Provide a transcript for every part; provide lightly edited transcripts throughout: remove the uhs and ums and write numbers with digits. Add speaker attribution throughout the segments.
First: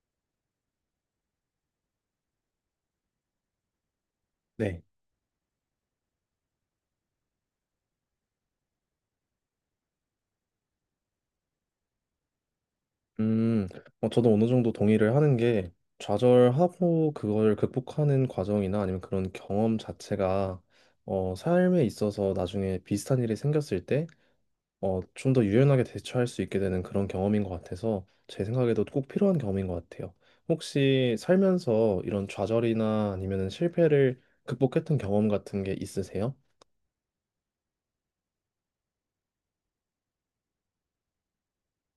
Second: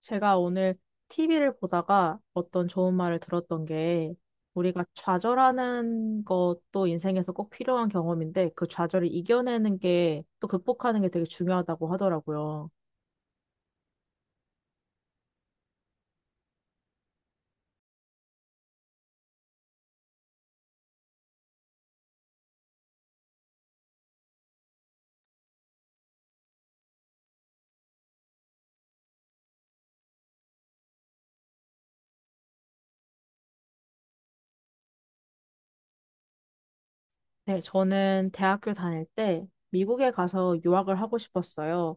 Speaker 1: 제가 오늘 TV를 보다가 어떤 좋은 말을 들었던 게
Speaker 2: 네.
Speaker 1: 우리가 좌절하는 것도 인생에서 꼭 필요한 경험인데 그 좌절을 이겨내는 게 또 극복하는 게 되게 중요하다고 하더라고요.
Speaker 2: 음, 저도 어느 정도 동의를 하는 게 좌절하고 그걸 극복하는 과정이나 아니면 그런 경험 자체가 삶에 있어서 나중에 비슷한 일이 생겼을 때 좀 더 유연하게 대처할 수 있게 되는 그런 경험인 것 같아서 제 생각에도 꼭 필요한 경험인 것 같아요. 혹시 살면서 이런 좌절이나 아니면 실패를 극복했던 경험 같은 게 있으세요?
Speaker 1: 네, 저는 대학교 다닐 때 미국에 가서 유학을 하고 싶었어요.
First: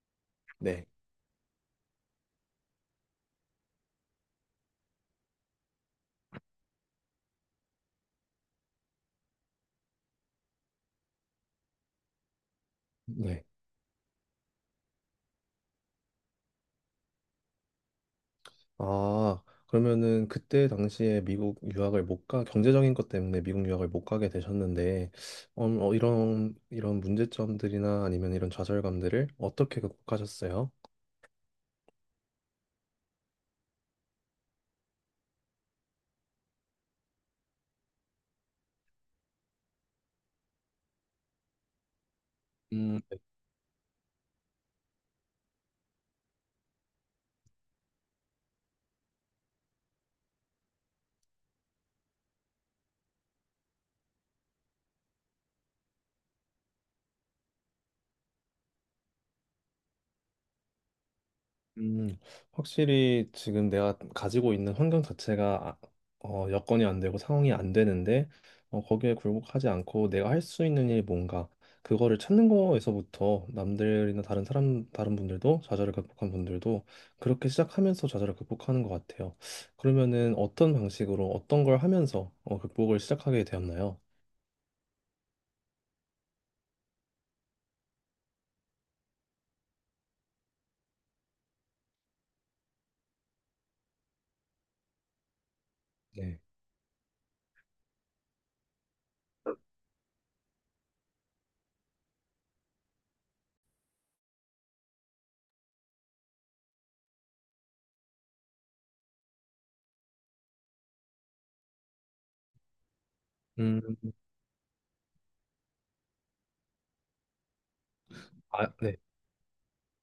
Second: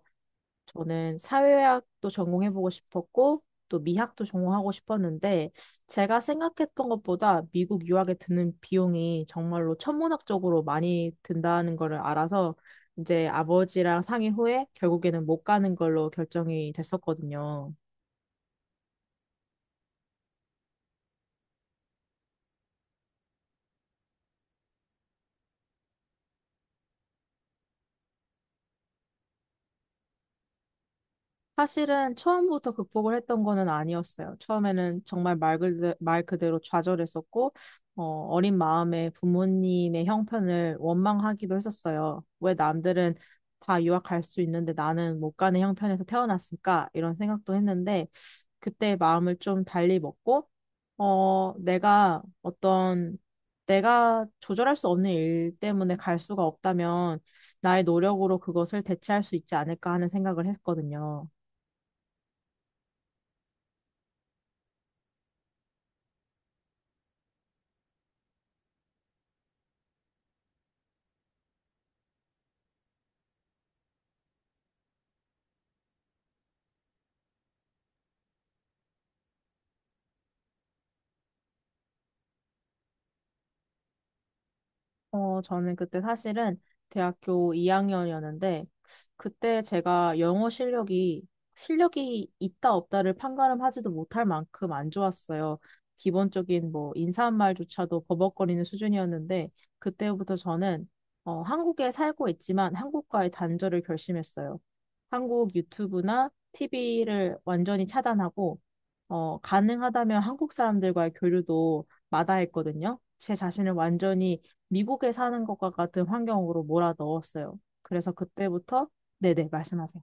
Speaker 2: 네.
Speaker 1: 저는 사회학도 전공해보고 싶었고, 또 미학도 전공하고 싶었는데, 제가 생각했던 것보다 미국 유학에 드는 비용이 정말로 천문학적으로 많이 든다는 거를 알아서, 이제
Speaker 2: 네.
Speaker 1: 아버지랑 상의 후에 결국에는 못 가는 걸로 결정이 됐었거든요.
Speaker 2: 아, 그러면은 그때 당시에 미국 유학을 못 가, 경제적인 것 때문에 미국 유학을 못 가게 되셨는데, 이런 문제점들이나 아니면 이런 좌절감들을 어떻게 극복하셨어요?
Speaker 1: 사실은 처음부터 극복을 했던 거는 아니었어요. 처음에는 정말 말 그대로 좌절했었고, 어, 어린 마음에 부모님의 형편을 원망하기도 했었어요. 왜 남들은 다 유학 갈 수 있는데 나는 못 가는 형편에서 태어났을까? 이런 생각도 했는데, 그때 마음을 좀 달리 먹고, 어, 내가 어떤, 내가 조절할 수 없는 일 때문에 갈 수가 없다면, 나의 노력으로 그것을 대체할 수 있지 않을까 하는 생각을 했거든요.
Speaker 2: 음, 확실히 지금 내가 가지고 있는 환경 자체가 여건이 안 되고 상황이 안 되는데 거기에 굴복하지 않고 내가 할 수 있는 일이 뭔가 그거를 찾는 거에서부터 남들이나 다른 사람 다른 분들도 좌절을 극복한 분들도 그렇게 시작하면서 좌절을 극복하는 것 같아요. 그러면은 어떤 방식으로 어떤 걸 하면서 극복을 시작하게 되었나요?
Speaker 1: 저는 그때 사실은 대학교 2학년이었는데, 그때 제가 영어 실력이 있다 없다를 판가름하지도 못할 만큼 안 좋았어요.
Speaker 2: 네.
Speaker 1: 기본적인 뭐 인사말조차도 버벅거리는 수준이었는데, 그때부터 저는 한국에 살고 있지만 한국과의 단절을 결심했어요. 한국 유튜브나 TV를 완전히 차단하고, 가능하다면 한국 사람들과의 교류도 마다했거든요. 제 자신을
Speaker 2: 음,
Speaker 1: 완전히 미국에 사는 것과 같은 환경으로 몰아 넣었어요. 그래서
Speaker 2: 아,
Speaker 1: 그때부터.
Speaker 2: 네.
Speaker 1: 네네, 말씀하세요.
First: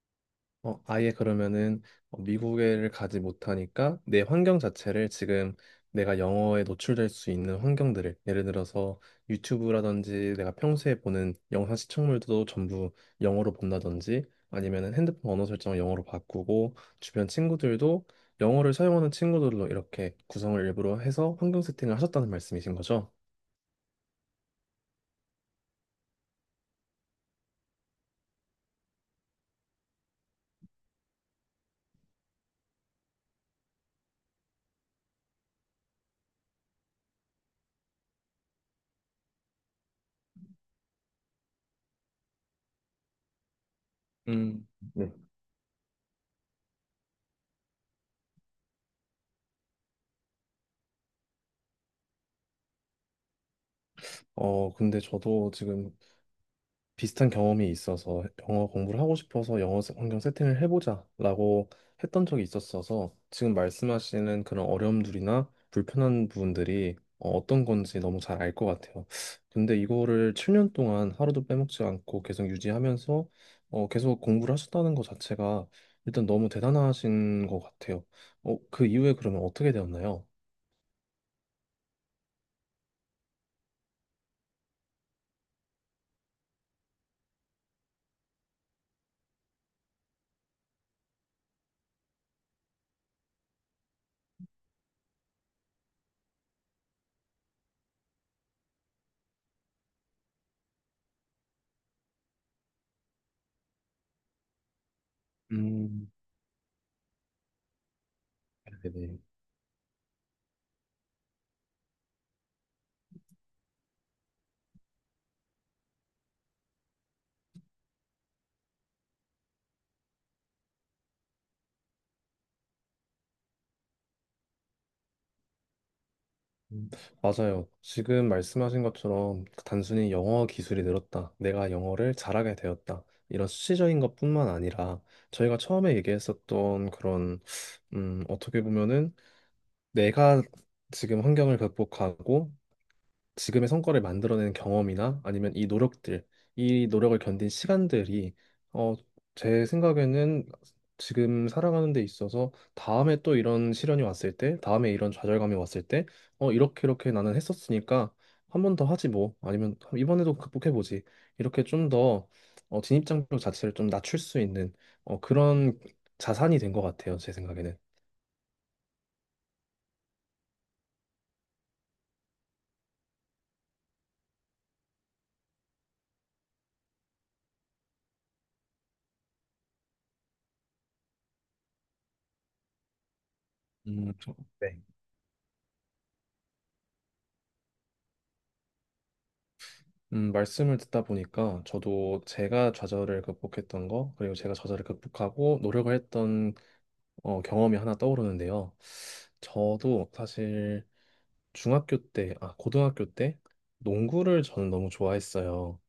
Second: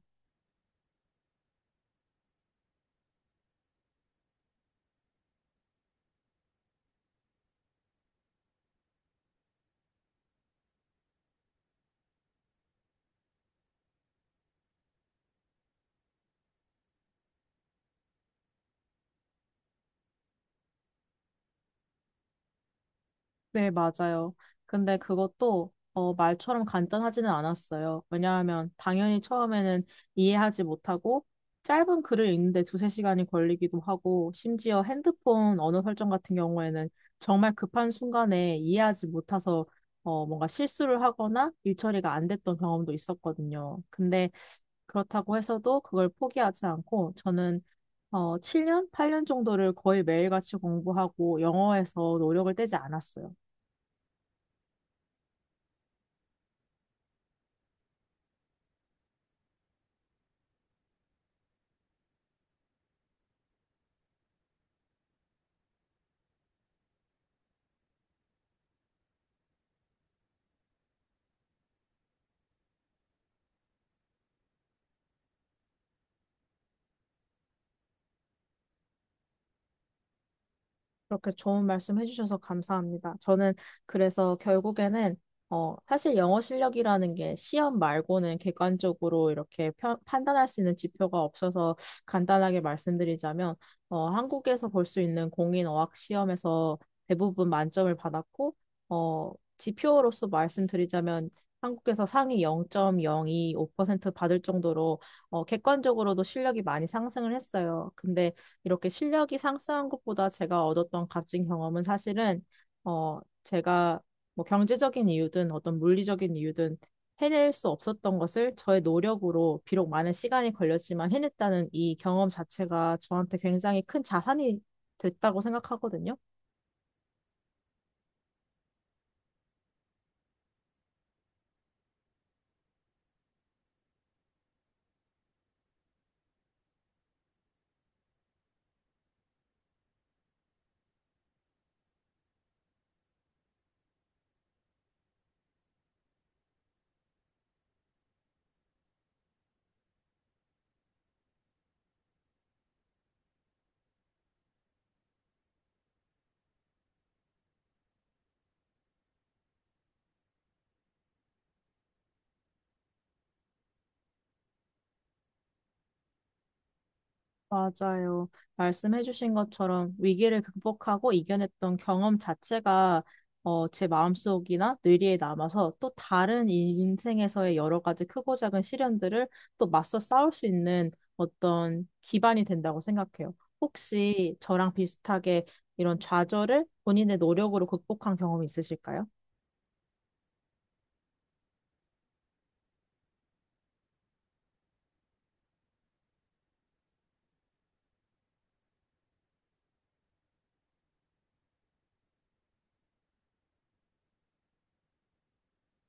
Speaker 2: 아예 그러면은 미국에를 가지 못하니까 내 환경 자체를 지금 내가 영어에 노출될 수 있는 환경들을 예를 들어서 유튜브라든지 내가 평소에 보는 영상 시청물도 전부 영어로 본다든지 아니면은 핸드폰 언어 설정을 영어로 바꾸고 주변 친구들도 영어를 사용하는 친구들로 이렇게 구성을 일부러 해서 환경 세팅을 하셨다는 말씀이신 거죠?
Speaker 1: 네, 맞아요. 근데 그것도 말처럼 간단하지는 않았어요. 왜냐하면 당연히 처음에는 이해하지 못하고 짧은 글을 읽는데 두세 시간이 걸리기도 하고, 심지어 핸드폰 언어 설정 같은 경우에는 정말 급한 순간에 이해하지 못해서 뭔가 실수를 하거나 일처리가 안 됐던 경험도 있었거든요. 근데
Speaker 2: 음, 네.
Speaker 1: 그렇다고 해서도 그걸 포기하지 않고 저는 7년? 8년 정도를 거의 매일같이 공부하고 영어에서 노력을 떼지 않았어요.
Speaker 2: 근데 저도 지금 비슷한 경험이 있어서 영어 공부를 하고 싶어서 환경 세팅을 해보자라고 했던 적이 있었어서 지금 말씀하시는 그런 어려움들이나 불편한 부분들이 어떤 건지 너무 잘 알 것 같아요. 근데 이거를 7년 동안 하루도 빼먹지 않고 계속 유지하면서 계속 공부를 하셨다는 것 자체가 일단 너무 대단하신 것 같아요. 그 이후에 그러면 어떻게 되었나요?
Speaker 1: 그렇게 좋은 말씀 해주셔서 감사합니다. 저는 그래서 결국에는 사실 영어 실력이라는 게 시험 말고는 객관적으로 이렇게 판단할 수 있는 지표가 없어서, 간단하게 말씀드리자면 한국에서 볼 수 있는 공인 어학 시험에서 대부분 만점을 받았고, 어, 지표로서 말씀드리자면 한국에서 상위 0.025% 받을 정도로
Speaker 2: 음,
Speaker 1: 객관적으로도 실력이 많이 상승을 했어요. 근데 이렇게
Speaker 2: 네네.
Speaker 1: 실력이 상승한 것보다 제가 얻었던 값진 경험은 사실은 제가 뭐 경제적인 이유든 어떤 물리적인 이유든 해낼 수 없었던 것을 저의 노력으로 비록 많은 시간이 걸렸지만 해냈다는 이 경험 자체가 저한테 굉장히 큰 자산이 됐다고 생각하거든요.
Speaker 2: 음, 맞아요. 지금 말씀하신 것처럼 단순히 영어 기술이 늘었다. 내가 영어를 잘하게 되었다. 이런 수치적인 것뿐만 아니라 저희가 처음에 얘기했었던 그런 어떻게 보면은 내가 지금 환경을 극복하고 지금의 성과를 만들어낸 경험이나 아니면 이 노력들, 이 노력을 견딘 시간들이 어, 제 생각에는 지금 살아가는 데 있어서 다음에 또 이런 시련이 왔을 때, 다음에 이런 좌절감이 왔을 때, 이렇게 이렇게 나는 했었으니까 한 번 더 하지 뭐, 아니면 이번에도 극복해보지. 이렇게 좀 더 진입장벽 자체를 좀 낮출 수 있는 그런 자산이 된 것 같아요, 제 생각에는.
Speaker 1: 맞아요. 말씀해주신 것처럼 위기를 극복하고 이겨냈던 경험 자체가 제 마음속이나 뇌리에 남아서 또 다른 인생에서의 여러 가지 크고 작은 시련들을 또 맞서 싸울 수 있는 어떤 기반이 된다고 생각해요. 혹시 저랑
Speaker 2: 네.
Speaker 1: 비슷하게 이런 좌절을 본인의 노력으로 극복한 경험이 있으실까요?
Speaker 2: 말씀을 듣다 보니까 저도 제가 좌절을 극복했던 거, 그리고 제가 좌절을 극복하고 노력을 했던 경험이 하나 떠오르는데요. 저도 사실 중학교 때, 아, 고등학교 때 농구를 저는 너무 좋아했어요.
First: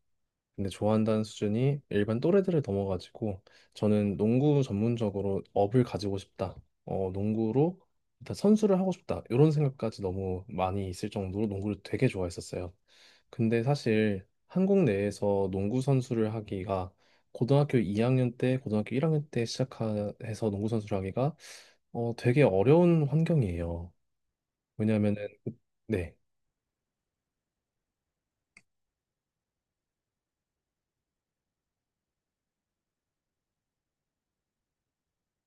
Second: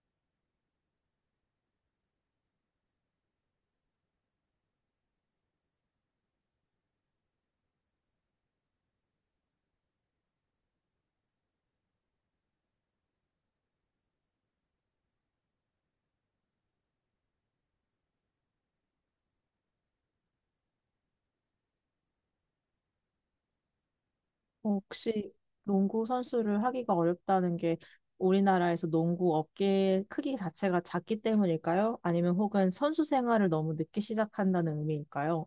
Speaker 2: 근데 좋아한다는 수준이 일반 또래들을 넘어가지고 저는 농구 전문적으로 업을 가지고 싶다. 농구로 일단 선수를 하고 싶다. 이런 생각까지 너무 많이 있을 정도로 농구를 되게 좋아했었어요. 근데 사실 한국 내에서 농구 선수를 하기가 고등학교 2학년 때, 고등학교 1학년 때 시작해서 농구 선수를 하기가 되게 어려운 환경이에요. 왜냐면은
Speaker 1: 혹시
Speaker 2: 그,
Speaker 1: 농구
Speaker 2: 네.
Speaker 1: 선수를 하기가 어렵다는 게 우리나라에서 농구 업계 크기 자체가 작기 때문일까요? 아니면 혹은 선수 생활을 너무 늦게 시작한다는 의미일까요?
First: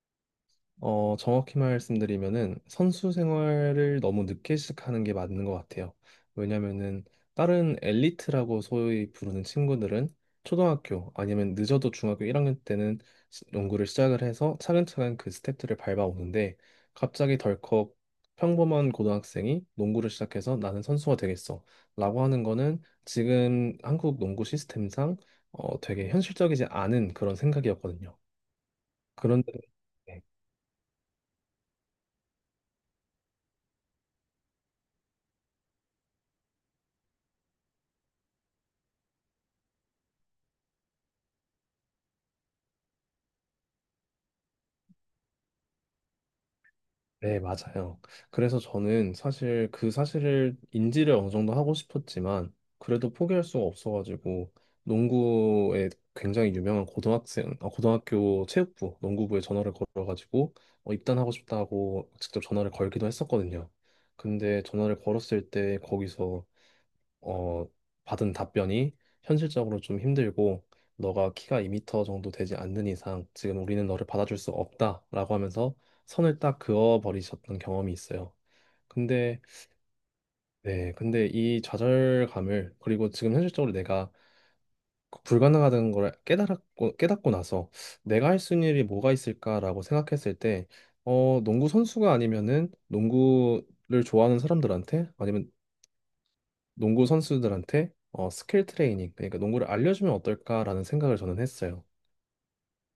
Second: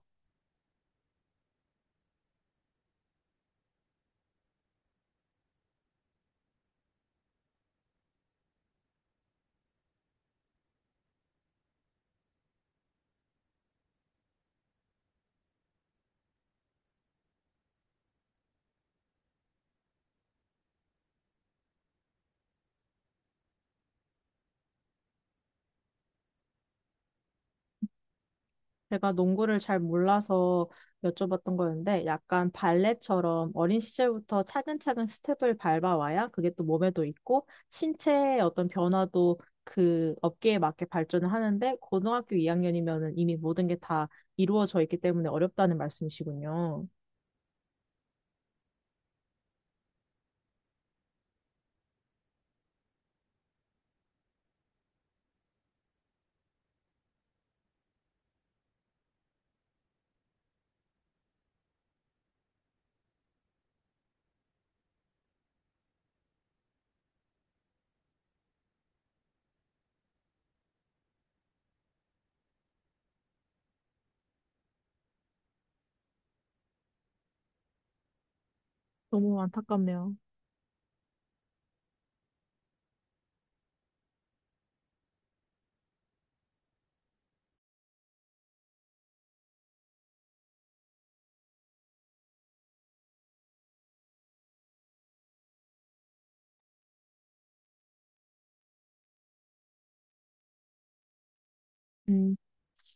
Speaker 2: 정확히 말씀드리면은 선수 생활을 너무 늦게 시작하는 게 맞는 것 같아요. 왜냐면은 다른 엘리트라고 소위 부르는 친구들은 초등학교 아니면 늦어도 중학교 1학년 때는 농구를 시작을 해서 차근차근 그 스텝들을 밟아오는데 갑자기 덜컥 평범한 고등학생이 농구를 시작해서 나는 선수가 되겠어 라고 하는 거는 지금 한국 농구 시스템상 되게 현실적이지 않은 그런 생각이었거든요.
Speaker 1: 제가
Speaker 2: 그런데
Speaker 1: 농구를 잘
Speaker 2: 네.
Speaker 1: 몰라서 여쭤봤던 거였는데, 약간 발레처럼 어린 시절부터 차근차근 스텝을 밟아와야 그게 또 몸에도 있고 신체의 어떤 변화도 그 업계에 맞게 발전을 하는데, 고등학교 2학년이면은 이미 모든 게 다 이루어져 있기 때문에 어렵다는 말씀이시군요.
Speaker 2: 네, 맞아요. 그래서 저는 사실 그 사실을 인지를 어느 정도 하고 싶었지만 그래도 포기할 수가 없어가지고 농구에 굉장히 유명한 고등학생, 아, 고등학교 체육부 농구부에 전화를 걸어가지고 입단하고 싶다고 직접 전화를 걸기도 했었거든요. 근데 전화를 걸었을 때 거기서 어, 받은 답변이 현실적으로 좀 힘들고 너가 키가 2미터 정도 되지 않는 이상 지금 우리는 너를 받아줄 수 없다라고 하면서 선을 딱 그어버리셨던 경험이 있어요.
Speaker 1: 너무
Speaker 2: 근데
Speaker 1: 안타깝네요.
Speaker 2: 네, 근데 이 좌절감을 그리고 지금 현실적으로 내가 불가능하다는 걸 깨달았고 깨닫고 나서 내가 할 수 있는 일이 뭐가 있을까라고 생각했을 때 농구 선수가 아니면은 농구를 좋아하는 사람들한테 아니면 농구 선수들한테 스킬 트레이닝, 그러니까 농구를 알려주면 어떨까라는 생각을 저는 했어요.
Speaker 1: 음,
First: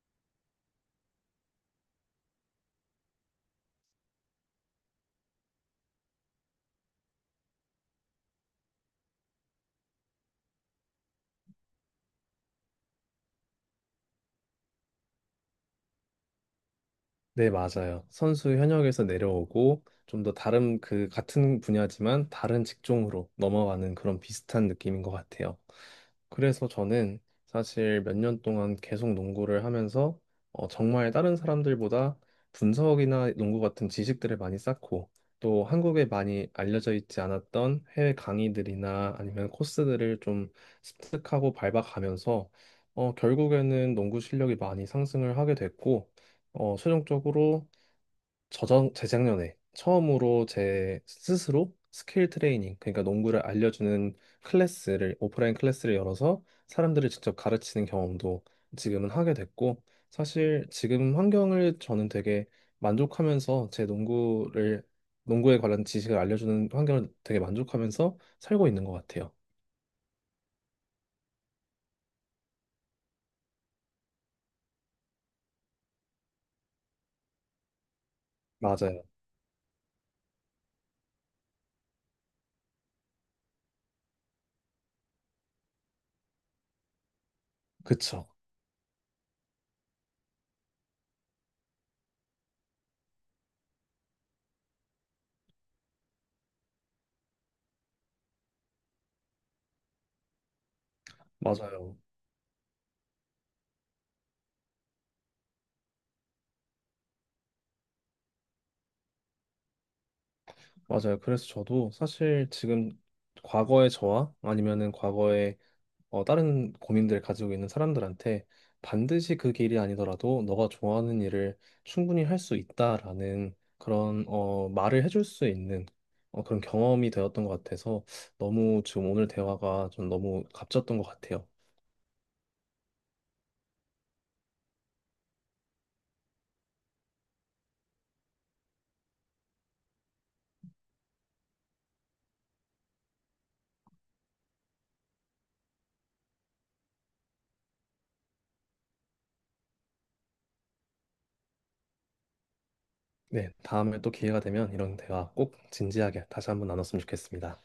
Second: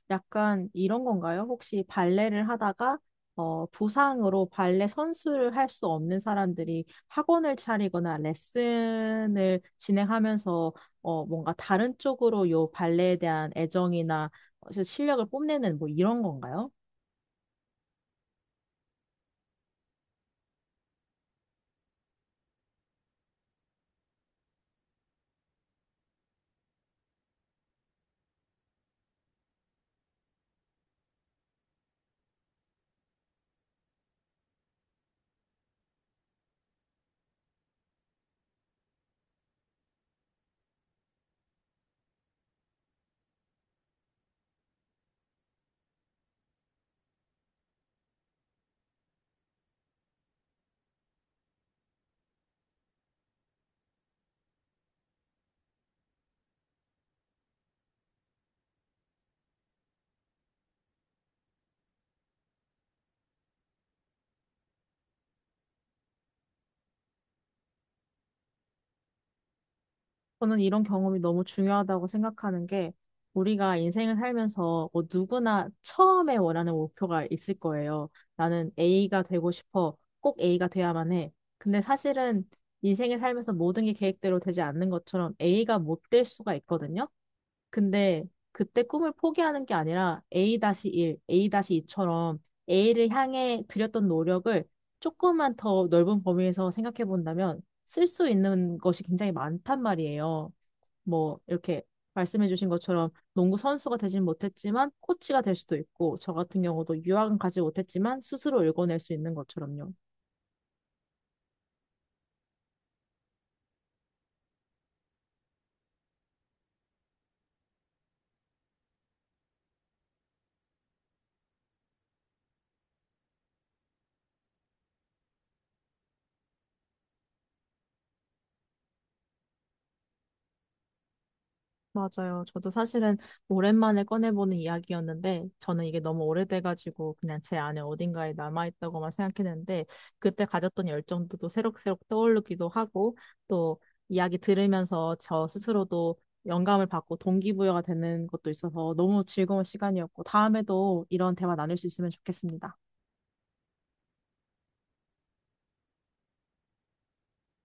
Speaker 1: 약간 이런 건가요? 혹시 발레를 하다가 부상으로 발레 선수를 할 수 없는 사람들이 학원을 차리거나 레슨을 진행하면서 뭔가 다른 쪽으로 요 발레에 대한 애정이나 실력을 뽐내는 뭐 이런 건가요?
Speaker 2: 네, 맞아요. 선수 현역에서 내려오고 좀 더 다른 그 같은 분야지만 다른 직종으로 넘어가는 그런 비슷한 느낌인 것 같아요. 그래서 저는 사실 몇 년 동안 계속 농구를 하면서 정말 다른 사람들보다 분석이나 농구 같은 지식들을 많이 쌓고 또 한국에 많이 알려져 있지 않았던 해외 강의들이나 아니면 코스들을 좀 습득하고 밟아가면서 결국에는 농구 실력이 많이 상승을 하게 됐고 최종적으로 저전 재작년에 처음으로 제 스스로 스킬 트레이닝, 그러니까 농구를 알려주는 클래스를 오프라인 클래스를 열어서 사람들을 직접 가르치는 경험도 지금은 하게 됐고 사실 지금 환경을 저는 되게 만족하면서 제 농구를 농구에 관한 지식을 알려주는 환경을 되게 만족하면서 살고 있는 것 같아요.
Speaker 1: 저는 이런 경험이 너무 중요하다고 생각하는 게, 우리가 인생을 살면서 뭐 누구나 처음에 원하는 목표가 있을 거예요. 나는
Speaker 2: 맞아요.
Speaker 1: A가 되고 싶어. 꼭 A가 돼야만 해. 근데 사실은 인생을 살면서 모든 게 계획대로 되지 않는 것처럼 A가 못 될 수가 있거든요. 근데
Speaker 2: 그쵸.
Speaker 1: 그때 꿈을 포기하는 게 아니라 A-1, A-2처럼 A를 향해 들였던 노력을 조금만 더 넓은 범위에서 생각해 본다면 쓸 수 있는 것이 굉장히 많단 말이에요. 뭐 이렇게
Speaker 2: 맞아요.
Speaker 1: 말씀해 주신 것처럼 농구 선수가 되진 못했지만 코치가 될 수도 있고, 저 같은 경우도 유학은 가지 못했지만 스스로 읽어낼 수 있는 것처럼요.
Speaker 2: 맞아요. 그래서 저도 사실 지금 과거의 저와 아니면은 과거의 다른 고민들 가지고 있는 사람들한테 반드시 그 길이 아니더라도 너가 좋아하는 일을 충분히 할 수 있다라는 그런 말을 해줄 수 있는 그런 경험이 되었던 것 같아서 너무 지금 오늘 대화가 좀 너무 값졌던 것 같아요.
Speaker 1: 맞아요. 저도 사실은 오랜만에 꺼내보는 이야기였는데, 저는 이게 너무 오래돼가지고 그냥 제 안에 어딘가에 남아있다고만 생각했는데, 그때 가졌던 열정도 또 새록새록 떠오르기도 하고, 또 이야기 들으면서 저 스스로도 영감을 받고 동기부여가 되는 것도 있어서 너무 즐거운 시간이었고, 다음에도 이런 대화 나눌 수 있으면 좋겠습니다.
Speaker 2: 네, 다음에 또 기회가 되면 이런 대화 꼭 진지하게 다시 한번 나눴으면 좋겠습니다.